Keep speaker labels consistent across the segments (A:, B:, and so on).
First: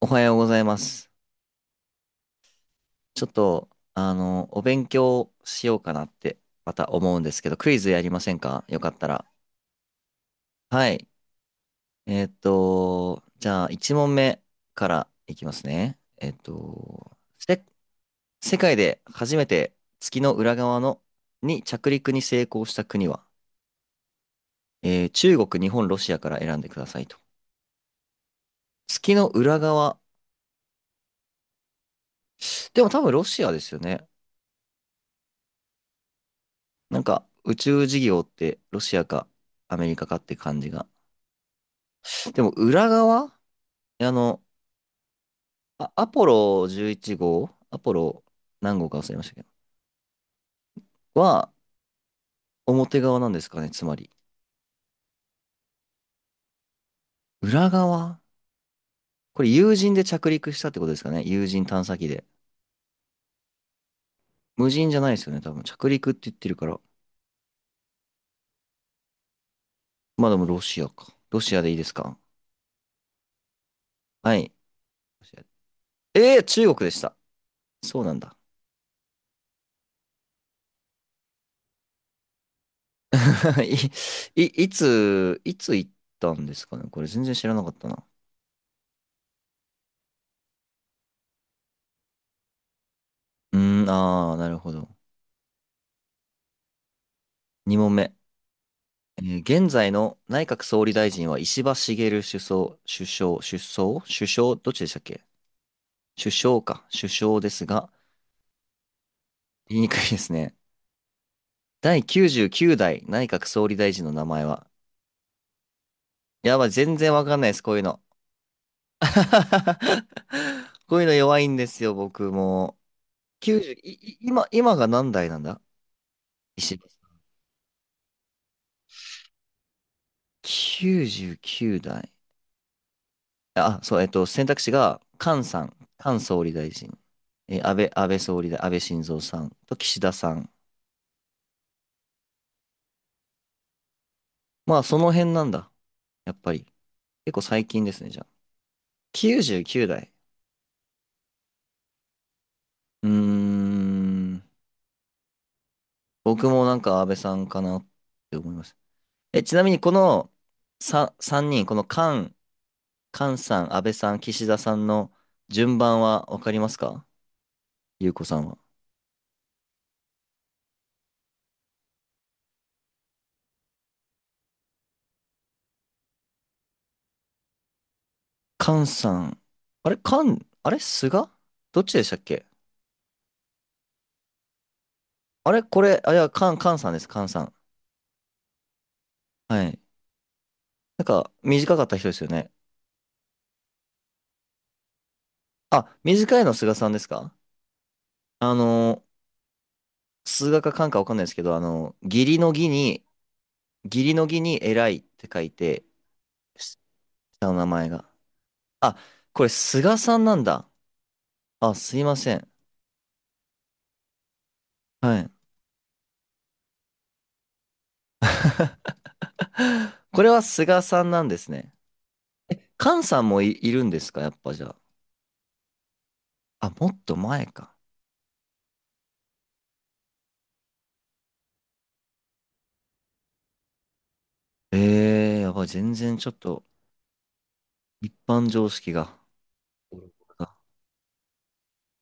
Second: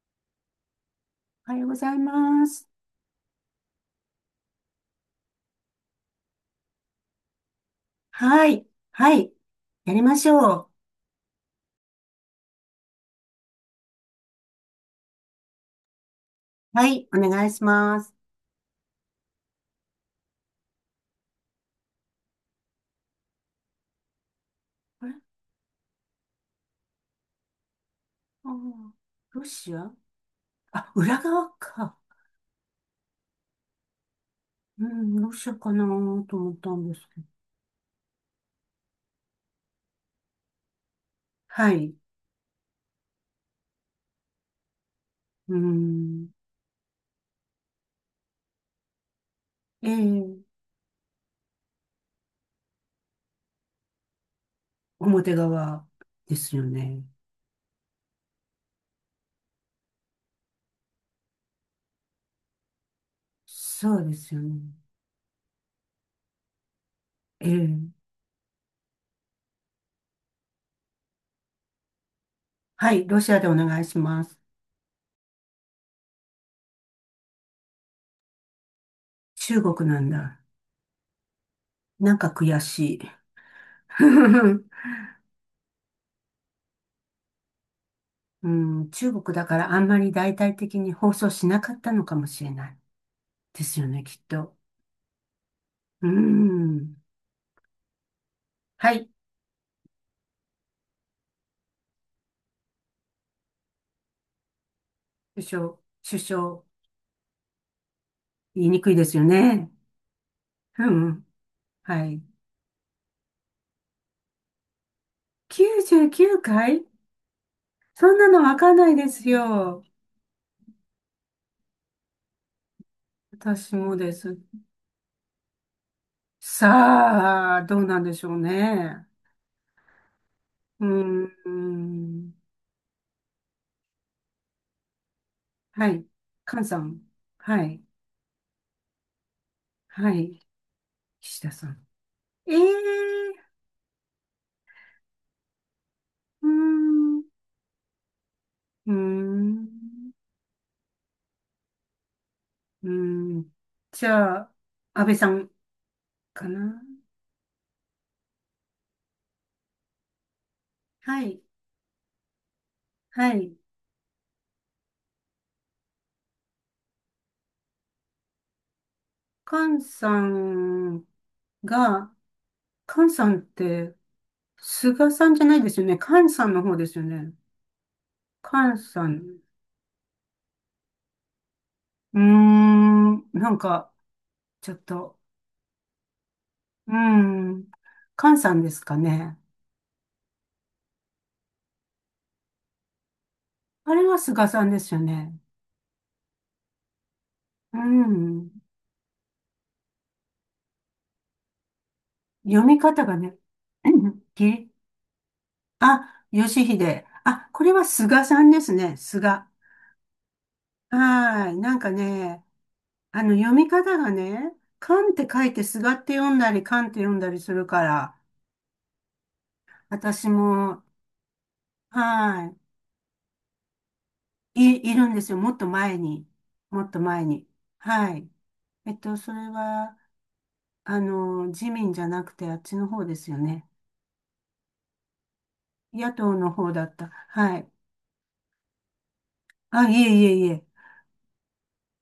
A: おはようございます。
B: おはようございます。
A: ちょっと、お勉強しようかなって、また思うんですけど、クイズやりません
B: は
A: か、
B: い。
A: よかった
B: は
A: ら？
B: い。やりましょう。
A: はい。じゃあ、1問目からいきますね。
B: はい。お願いします。
A: 世界で初めて月の裏側の、に着陸に成功した国は、
B: あれ、
A: 中国、日本、ロシアから選んでくださいと。
B: あー、
A: 月の
B: ロ
A: 裏
B: シア、
A: 側。
B: あ、裏側か。
A: でも多分ロシアですよね。
B: うん、ロシアかなと思ったんで
A: なん
B: すけ
A: か、
B: ど。
A: 宇宙事業ってロシアかアメリカかって感じが。
B: はい。
A: でも裏側、あの、
B: う
A: アポ
B: ん。
A: ロ11号、アポロ何号か忘れましたけ
B: ええ、
A: ど、は表側なんですかね、つまり。
B: 表側ですよね。
A: 裏側、これ有人で着陸したってことですかね、有人探査機で。
B: そうですよね。
A: 無人じゃないですよね、多分。着陸って言ってるから。
B: ええ。
A: まあでもロシアか。ロシアでいいですか？
B: はい。ロシアでお願いしま
A: は
B: す。
A: い。ロシア、中国でした。そうなんだ。
B: 中国なんだ。なんか悔しい。
A: い、いつ行ったんですかね、これ全然知らなかったな。
B: うん、中国だからあんまり大々的に放送しなかったのかもしれない。
A: う
B: です
A: ー
B: よ
A: ん、
B: ね、きっ
A: あー、な
B: と。
A: るほど。
B: うーん。
A: 2問目。
B: はい。
A: 現在の内閣総理大臣は石破茂首相、首相、首相、首相、どっちでしたっけ？
B: 首相、首
A: 首相
B: 相、
A: か、首相ですが、
B: 言いにくいですよね。
A: 言いにくいですね。
B: うん。はい。
A: 第99代内閣総理大臣の名前は？
B: 99
A: やばい、
B: 回
A: 全然わかんないです、こういうの。
B: そんなのわかんないですよ。
A: こういうの弱いんですよ、僕も。90、い、
B: 私
A: い
B: もです。
A: 今、今が何代なんだ、石破さん？
B: さあ、どうなんでしょうね。うー
A: 99代。
B: ん。
A: あ、そう、選択肢が、菅さん、
B: はい。
A: 菅総理
B: 菅
A: 大
B: さ
A: 臣、
B: ん。
A: え
B: は
A: ー安
B: い。
A: 倍、安倍総理大、安倍晋三さんと岸田
B: は
A: さ
B: い。
A: ん。
B: 岸田さん。ええ。
A: まあ、その辺なんだ。やっ
B: うー
A: ぱり。
B: ん。う
A: 結構最近ですね、じゃあ。
B: ーん。
A: 99代。
B: う
A: うー
B: ーん。じゃ
A: ん。
B: あ、安倍さんか
A: 僕もなん
B: な。
A: か安倍さんかなって思います。え、ちなみにこの3、
B: はい。
A: 三人、この菅、
B: は
A: 菅
B: い。
A: さん、安倍さん、岸田さんの順番はわかりますか、ゆうこさんは？
B: 菅さんが、菅さんって、菅さんじゃないですよね。菅さんの方ですよね。菅
A: 菅
B: さ
A: さ
B: ん。
A: ん。あれ菅どっちでしたっけ？
B: なんか、ちょっと、
A: あれこれ、あ、いや、カンさ
B: う
A: ん
B: ー
A: です、カンさん。
B: ん、菅さんですかね。
A: はい。なんか、短かった人ですよね。
B: あれは菅さんですよね。
A: あ、短いの菅さんですか？
B: うん。
A: あの数学かカンかわかんないですけど、義理の
B: 読
A: 義
B: み
A: に、
B: 方がね、ぎ、
A: 偉いって書いて、
B: あ、義秀。
A: 下
B: あ、
A: の
B: こ
A: 名
B: れは
A: 前が。
B: 菅さんです
A: あ、
B: ね。菅。
A: これ
B: は
A: 菅さんなんだ。
B: ーい。
A: あ、
B: なんか
A: すいませ
B: ね、
A: ん。
B: 読み方がね、缶っ
A: は
B: て
A: い。
B: 書いてすがって読んだり、缶って読んだりするから、
A: これ
B: 私
A: は菅
B: も、
A: さんなんですね。
B: は
A: え、カンさんもいるんですか、やっぱじ
B: い、
A: ゃ
B: いるんですよ。もっと前に。
A: あ？あ、
B: も
A: も
B: っ
A: っ
B: と
A: と
B: 前
A: 前
B: に。
A: か。
B: はい。それは、自民じゃなくて、あっちの方ですよね。
A: やばい、全
B: 野
A: 然ちょ
B: 党
A: っ
B: の
A: と、
B: 方だった。はい。
A: 一般常識が。
B: あ、いえいえいえ。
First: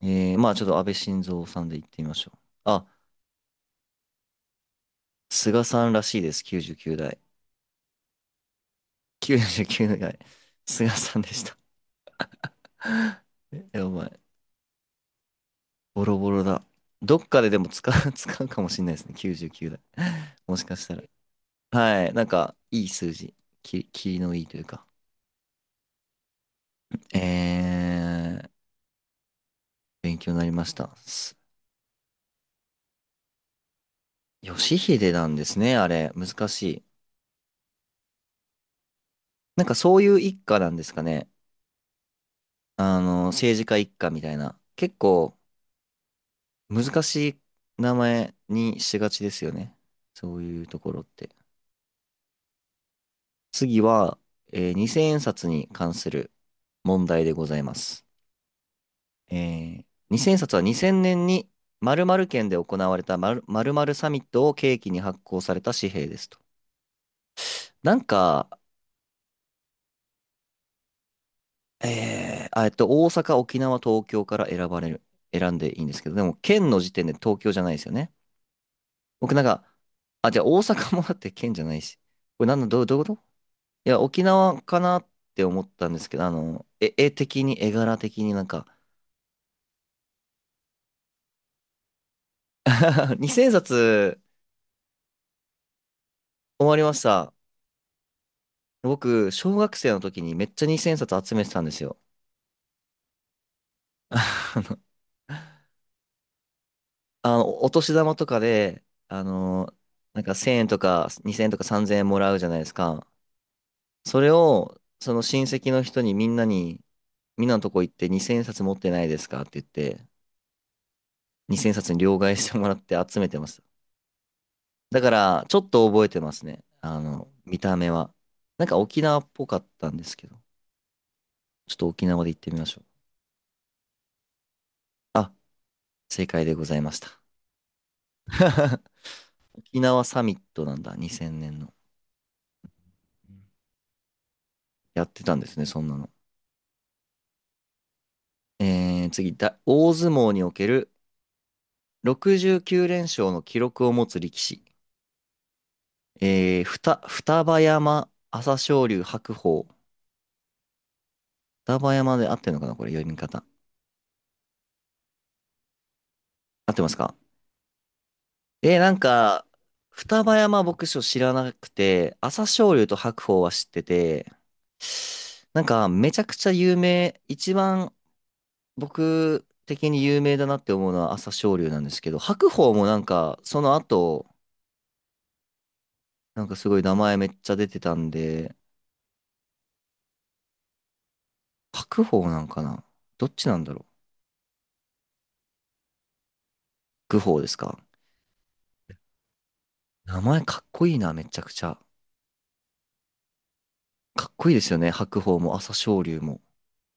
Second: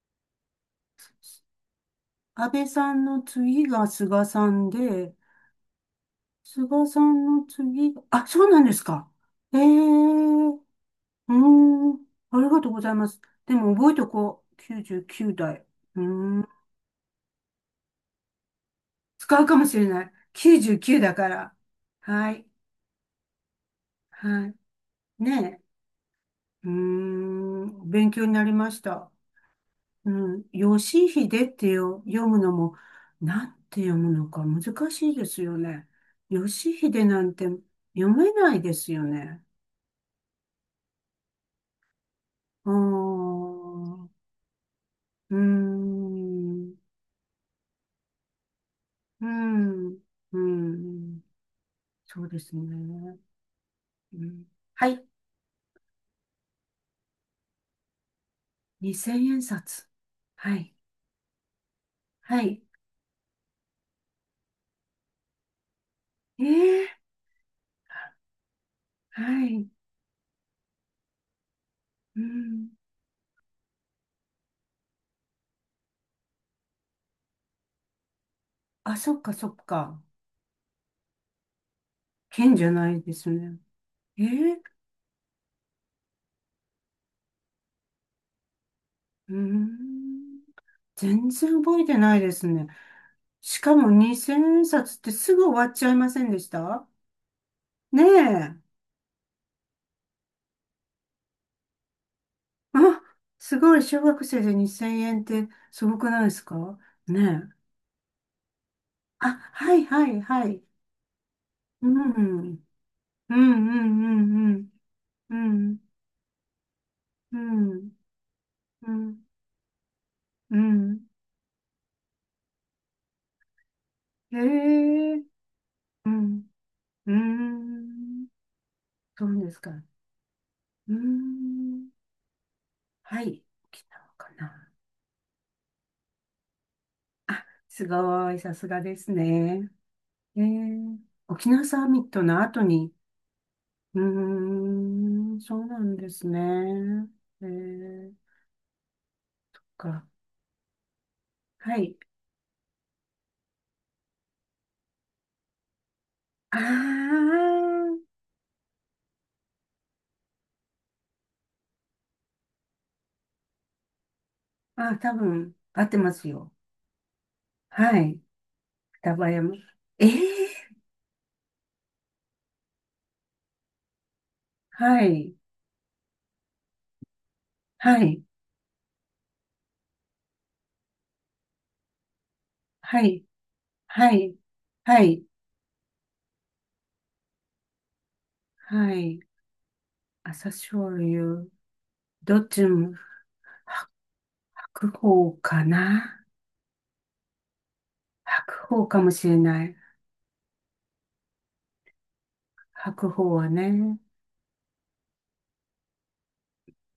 A: まあちょっと安倍晋三さんで行ってみましょう。
B: 安倍
A: あ、
B: さんの次が菅さんで、
A: 菅さんらしいです、
B: 菅さ
A: 99代。
B: んの次が、あ、そうなんですか。ええ。
A: 99代。
B: う
A: 菅さんで
B: ー
A: した。
B: ん。ありがとうございます。で
A: え、
B: も
A: や
B: 覚え
A: ば
B: と
A: い。
B: こう。99代。うー
A: ボロボロ
B: ん。
A: だ。どっかででも使う、使うかもしれないですね、
B: 使うかもし
A: 99
B: れない。
A: 代。もしかした
B: 99
A: ら。
B: だから。
A: はい、なん
B: はい。
A: か、いい数字。きりのいい
B: はい。
A: というか。
B: ねえ。うー
A: え
B: ん。勉強にな
A: ー、
B: りました。う
A: 勉強にな
B: ん。
A: りました。
B: 吉秀って読むのも、なんて読むのか難
A: 義
B: し
A: 秀
B: いで
A: なん
B: す
A: です
B: よ
A: ね、あ
B: ね。
A: れ。難し
B: 吉
A: い。
B: 秀なんて読めないですよね。
A: なんかそういう一家なんですかね。
B: うー
A: 政治家一
B: ん。
A: 家
B: う
A: みたいな。結
B: ー
A: 構、
B: ん。
A: 難しい名前にしがち
B: う
A: ですよね。
B: ん。
A: そ
B: う
A: ういうところっ
B: ん。
A: て。
B: そうですね。
A: 次
B: う
A: は、
B: ん、は
A: 2000
B: い。
A: 円札に関する問題でございます。
B: 2000
A: え
B: 円
A: ー
B: 札。
A: 2000円札
B: は
A: は
B: い。
A: 2000年に〇〇
B: は
A: 県で
B: い。
A: 行われた〇〇〇サミットを契機に発行された紙幣ですと。
B: ええ。
A: なんか、
B: はい。うん。
A: 大阪、沖縄、東京から選ばれる、選んでいいんですけど、でも県の時点で東京じゃないですよね。
B: あ、そっか
A: 僕なん
B: そっ
A: か、
B: か。
A: あ、じゃあ大阪もだって県じゃないし。これな
B: 剣
A: ん
B: じ
A: だ、
B: ゃな
A: どうい
B: い
A: う
B: で
A: こと？
B: すね。
A: いや、沖
B: え
A: 縄
B: え。
A: かなって思ったんですけど、絵柄的になんか。
B: うん。全然覚えてないですね。
A: 2000
B: しかも
A: 冊
B: 2000円札ってすぐ終わっちゃいませんでし
A: 終わり
B: た？
A: ました。
B: ねえ。
A: 僕、小学生の時にめっちゃ2000冊集めてたんですよ。
B: あ、すごい。小 学生
A: あ
B: で
A: の、
B: 2000円ってすごくないですか？ねえ。
A: お年玉とかで、
B: あ、はいはい
A: なんか
B: は
A: 1000
B: い。
A: 円とか2000円とか
B: う
A: 3000
B: ん。
A: 円も
B: う
A: らうじゃないで
B: ん
A: すか。
B: うん
A: それ
B: うんうん。
A: を、その
B: う
A: 親戚
B: ん。
A: の人にみんなに、
B: う
A: みんなのとこ行
B: ん。
A: って2000冊持って
B: う
A: ないで
B: ん。
A: すかって言って、
B: うん。
A: 2000冊に両替してもらって集めてました。
B: へ
A: だか
B: え。
A: ら、ちょっと覚え
B: う
A: てます
B: ん。
A: ね。
B: うー
A: 見た目は。
B: ん。
A: なんか沖縄
B: そ
A: っ
B: う
A: ぽ
B: で
A: か
B: す
A: っ
B: か。う
A: たんですけど、
B: ー
A: ちょっと
B: ん。
A: 沖縄で行ってみましょう。
B: はい。かな。
A: あ、正解でございました。
B: あ、すごい。さすが ですね。
A: 沖縄サミ
B: え
A: ットなんだ、
B: ー、
A: 2000
B: 沖
A: 年
B: 縄
A: の。
B: サミットの後に、
A: やってたんで
B: そ
A: すね、
B: うな
A: そんな
B: んで
A: の。
B: すね。えー、
A: 次、大
B: か。
A: 相撲における
B: はい。
A: 69連勝の記録を持つ力士。
B: あー、
A: 双葉山、朝青龍、白鵬。双葉山で合ってるのかな、これ読み方。
B: あ、多分、合ってますよ。
A: 合ってますか？
B: はい。
A: え、なん
B: 双葉
A: か、
B: 山。えー、
A: 双葉山牧場知らなくて、朝青龍と白鵬は知ってて、
B: はい。
A: なんか、めちゃくちゃ有名、一番
B: はい。
A: 僕的に有名だなって思うのは朝青龍なんですけど、白鵬もな
B: は
A: ん
B: い。
A: か、その
B: は
A: 後、
B: い。はい。はい
A: なんかすごい名前めっちゃ出てたんで、
B: はい。朝青龍。
A: 白鵬
B: ど
A: な
B: っ
A: んか
B: ち
A: な、
B: も。
A: どっちなんだろ
B: 白鵬かな。
A: う、愚鵬ですか？
B: 白鵬かもしれない。
A: 名前かっこいいな、めちゃくちゃ。
B: 白鵬はね。
A: かっこいいですよね、白鵬も朝青龍も。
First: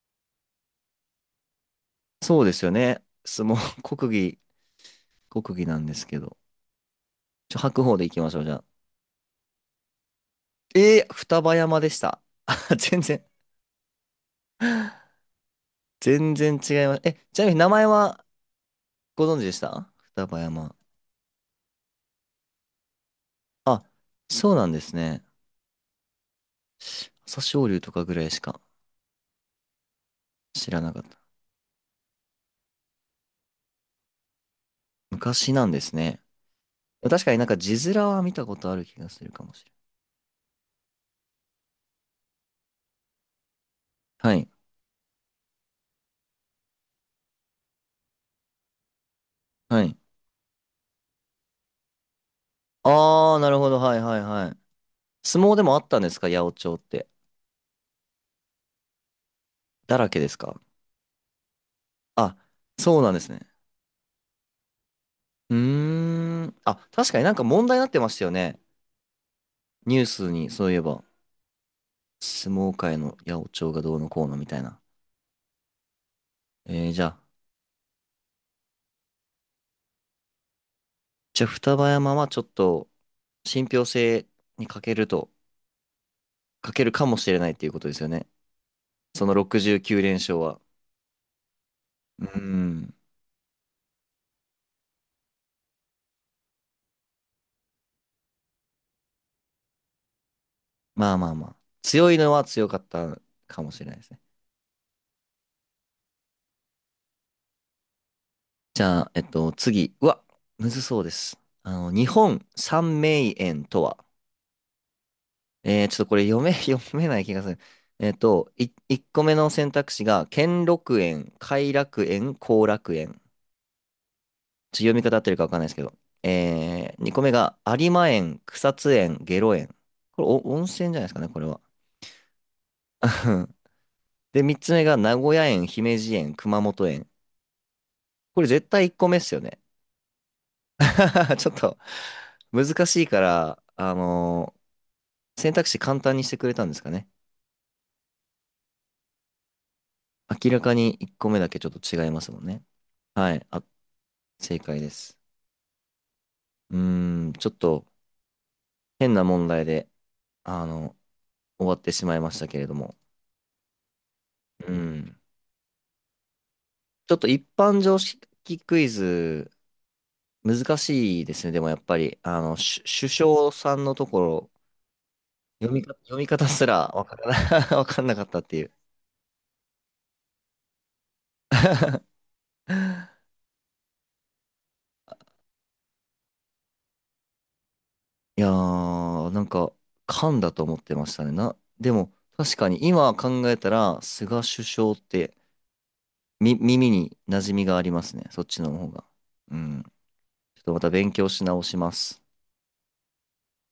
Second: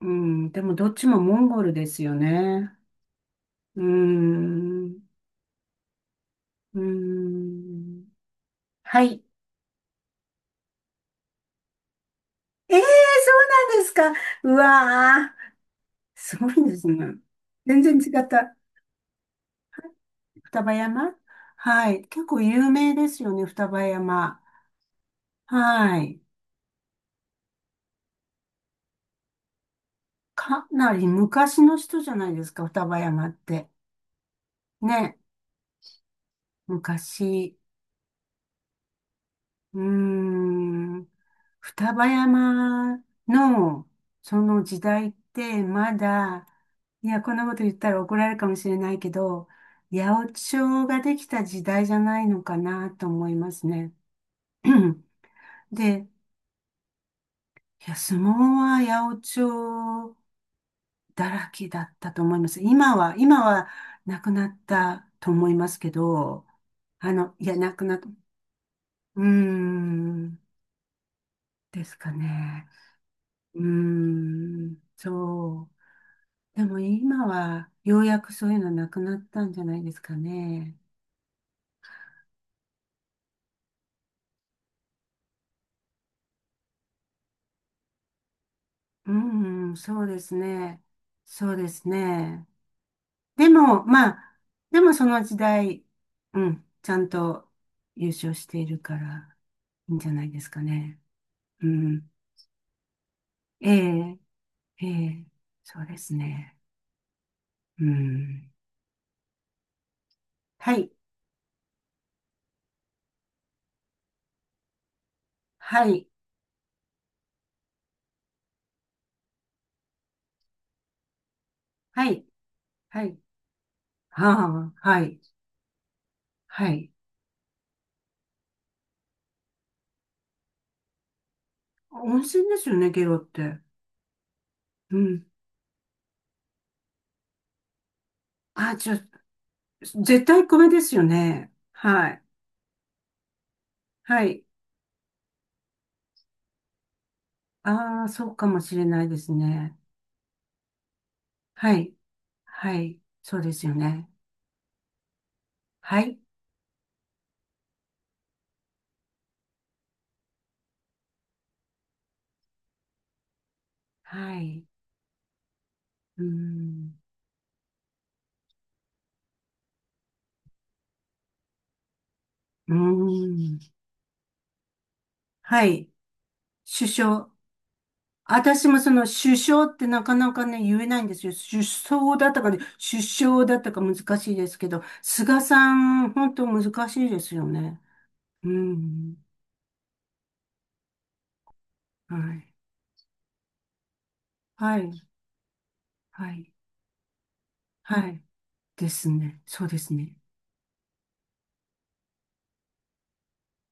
B: うん。でもどっちもモンゴルですよ
A: そうですよ
B: ね。
A: ね。相撲、
B: うーん。
A: 国技なんですけど。
B: うー
A: 白鵬で
B: ん。
A: 行きましょう、じゃあ。
B: はい。
A: 双葉山でした。
B: え えー、
A: 全然、
B: そうなんですか。うわー。
A: 全
B: すご
A: 然
B: いで
A: 違
B: す
A: います。え、
B: ね。
A: ちなみに名
B: 全
A: 前
B: 然違
A: は
B: った。
A: ご存知でした、双葉
B: 双葉
A: 山？
B: 山。はい。結構有名ですよね、双葉
A: あ、
B: 山。
A: そうなんですね。
B: はい。
A: 朝青龍とかぐらいしか
B: か
A: 知ら
B: な
A: なかっ
B: り
A: た。
B: 昔の人じゃないですか、双葉山って。ね。
A: 昔なんですね。確かになん
B: 昔、
A: か字面は見たことある気がするかもしれ
B: うーん、双葉山の
A: な
B: そ
A: い。
B: の時代ってまだ、いや、こんなこと言ったら怒られるかもしれないけど、
A: はい、はい。
B: 八百長ができた時代じゃないのかなと思い
A: あー、な
B: ま
A: る
B: す
A: ほど、
B: ね。
A: はい、はい、はい。相撲で もあったん
B: で、
A: ですか、八百長って？
B: いや、相撲は八
A: だ
B: 百
A: ら
B: 長
A: けですか？
B: だらけだったと思
A: あ、
B: います。
A: そうなんですね。
B: 今はなくなったと思
A: う
B: い
A: ー
B: ますけど、
A: ん。あ、確かになんか
B: いや、
A: 問
B: な
A: 題に
B: く
A: なっ
B: な
A: て
B: っ、
A: ましたよね。
B: うー
A: ニュース
B: ん、
A: に、そういえば。
B: ですか
A: 相
B: ね。
A: 撲界の八百
B: うー
A: 長がどうのこうのみたい
B: ん、
A: な。
B: そう。でも
A: えー、じゃあ、
B: 今はようやくそういうのなくなったんじゃないですかね。
A: じゃあ双葉山はちょっと信憑性に欠けると、欠けるかもしれないっていうことですよね。
B: う
A: その
B: ん、そうです
A: 69連勝は。
B: ね。そうです
A: うー
B: ね。
A: ん。
B: でも、まあ、でもその時代、うん、ちゃんと優勝しているからいいんじゃないですかね。
A: まあまあまあ。
B: うん。
A: 強いのは強かったか
B: え
A: もしれないですね。
B: え、ええ、そうですね。うん。
A: じゃあ、次。うわ、む
B: は
A: ず
B: い、
A: そうです。日本三名園とは。
B: は
A: ちょっと
B: い、
A: これ読め、読めない気がする。1個目の選択肢が、兼六園、偕楽
B: はい、
A: 園、後楽
B: はい。
A: 園。ちょっ
B: はあ、
A: と読み
B: は
A: 方合
B: い、
A: ってるかわかんないですけど。
B: はい。
A: 2個目が、有馬園、草津園、下呂園。これ温泉じゃないですかね、これは。
B: 温泉ですよね、ゲロっ て。
A: で、3つ目が、
B: う
A: 名
B: ん。
A: 古屋園、姫路園、熊本園。これ絶
B: あ、
A: 対
B: じ
A: 1
B: ゃ
A: 個
B: あ、
A: 目っすよね。
B: 絶対米ですよ
A: ちょ
B: ね。
A: っと、
B: はい。
A: 難しいから、
B: はい。
A: 選択肢簡単にしてくれたんですかね。
B: ああ、そうかもしれないですね。
A: 明らかに1個目だけちょっ
B: はい。
A: と違いますもんね。
B: はい。
A: は
B: そう
A: い、
B: で
A: あ、
B: すよね。
A: 正解です。
B: はい。
A: うーん、ちょっと変な問題で、あの、終わってしまいましたけれども。
B: はい。
A: うん。
B: うーん。
A: ちょっと一般常識クイズ、難しいですね。でもやっぱり、
B: う
A: 首相
B: ーん。
A: さんのところ、
B: は
A: 読み
B: い。
A: か、読み方すら
B: 首
A: わか
B: 相。
A: らな、わかんなかったってい
B: 私
A: う。
B: もその首相ってなかなかね、言えないんですよ。首相だったかね、首 相だったか難しいですけど、菅さん、本当難しいですよね。
A: いや
B: うん。
A: ー、なんか、噛んだと思ってましたね。でも、
B: はい。
A: 確かに今考えたら、菅首
B: は
A: 相
B: い。
A: って、
B: はい。
A: 耳に馴染みがありま
B: は
A: すね。
B: い。
A: そっちの方
B: で
A: が。
B: すね。
A: う
B: そうで
A: ん。
B: すね。
A: ちょっとまた勉強し直します。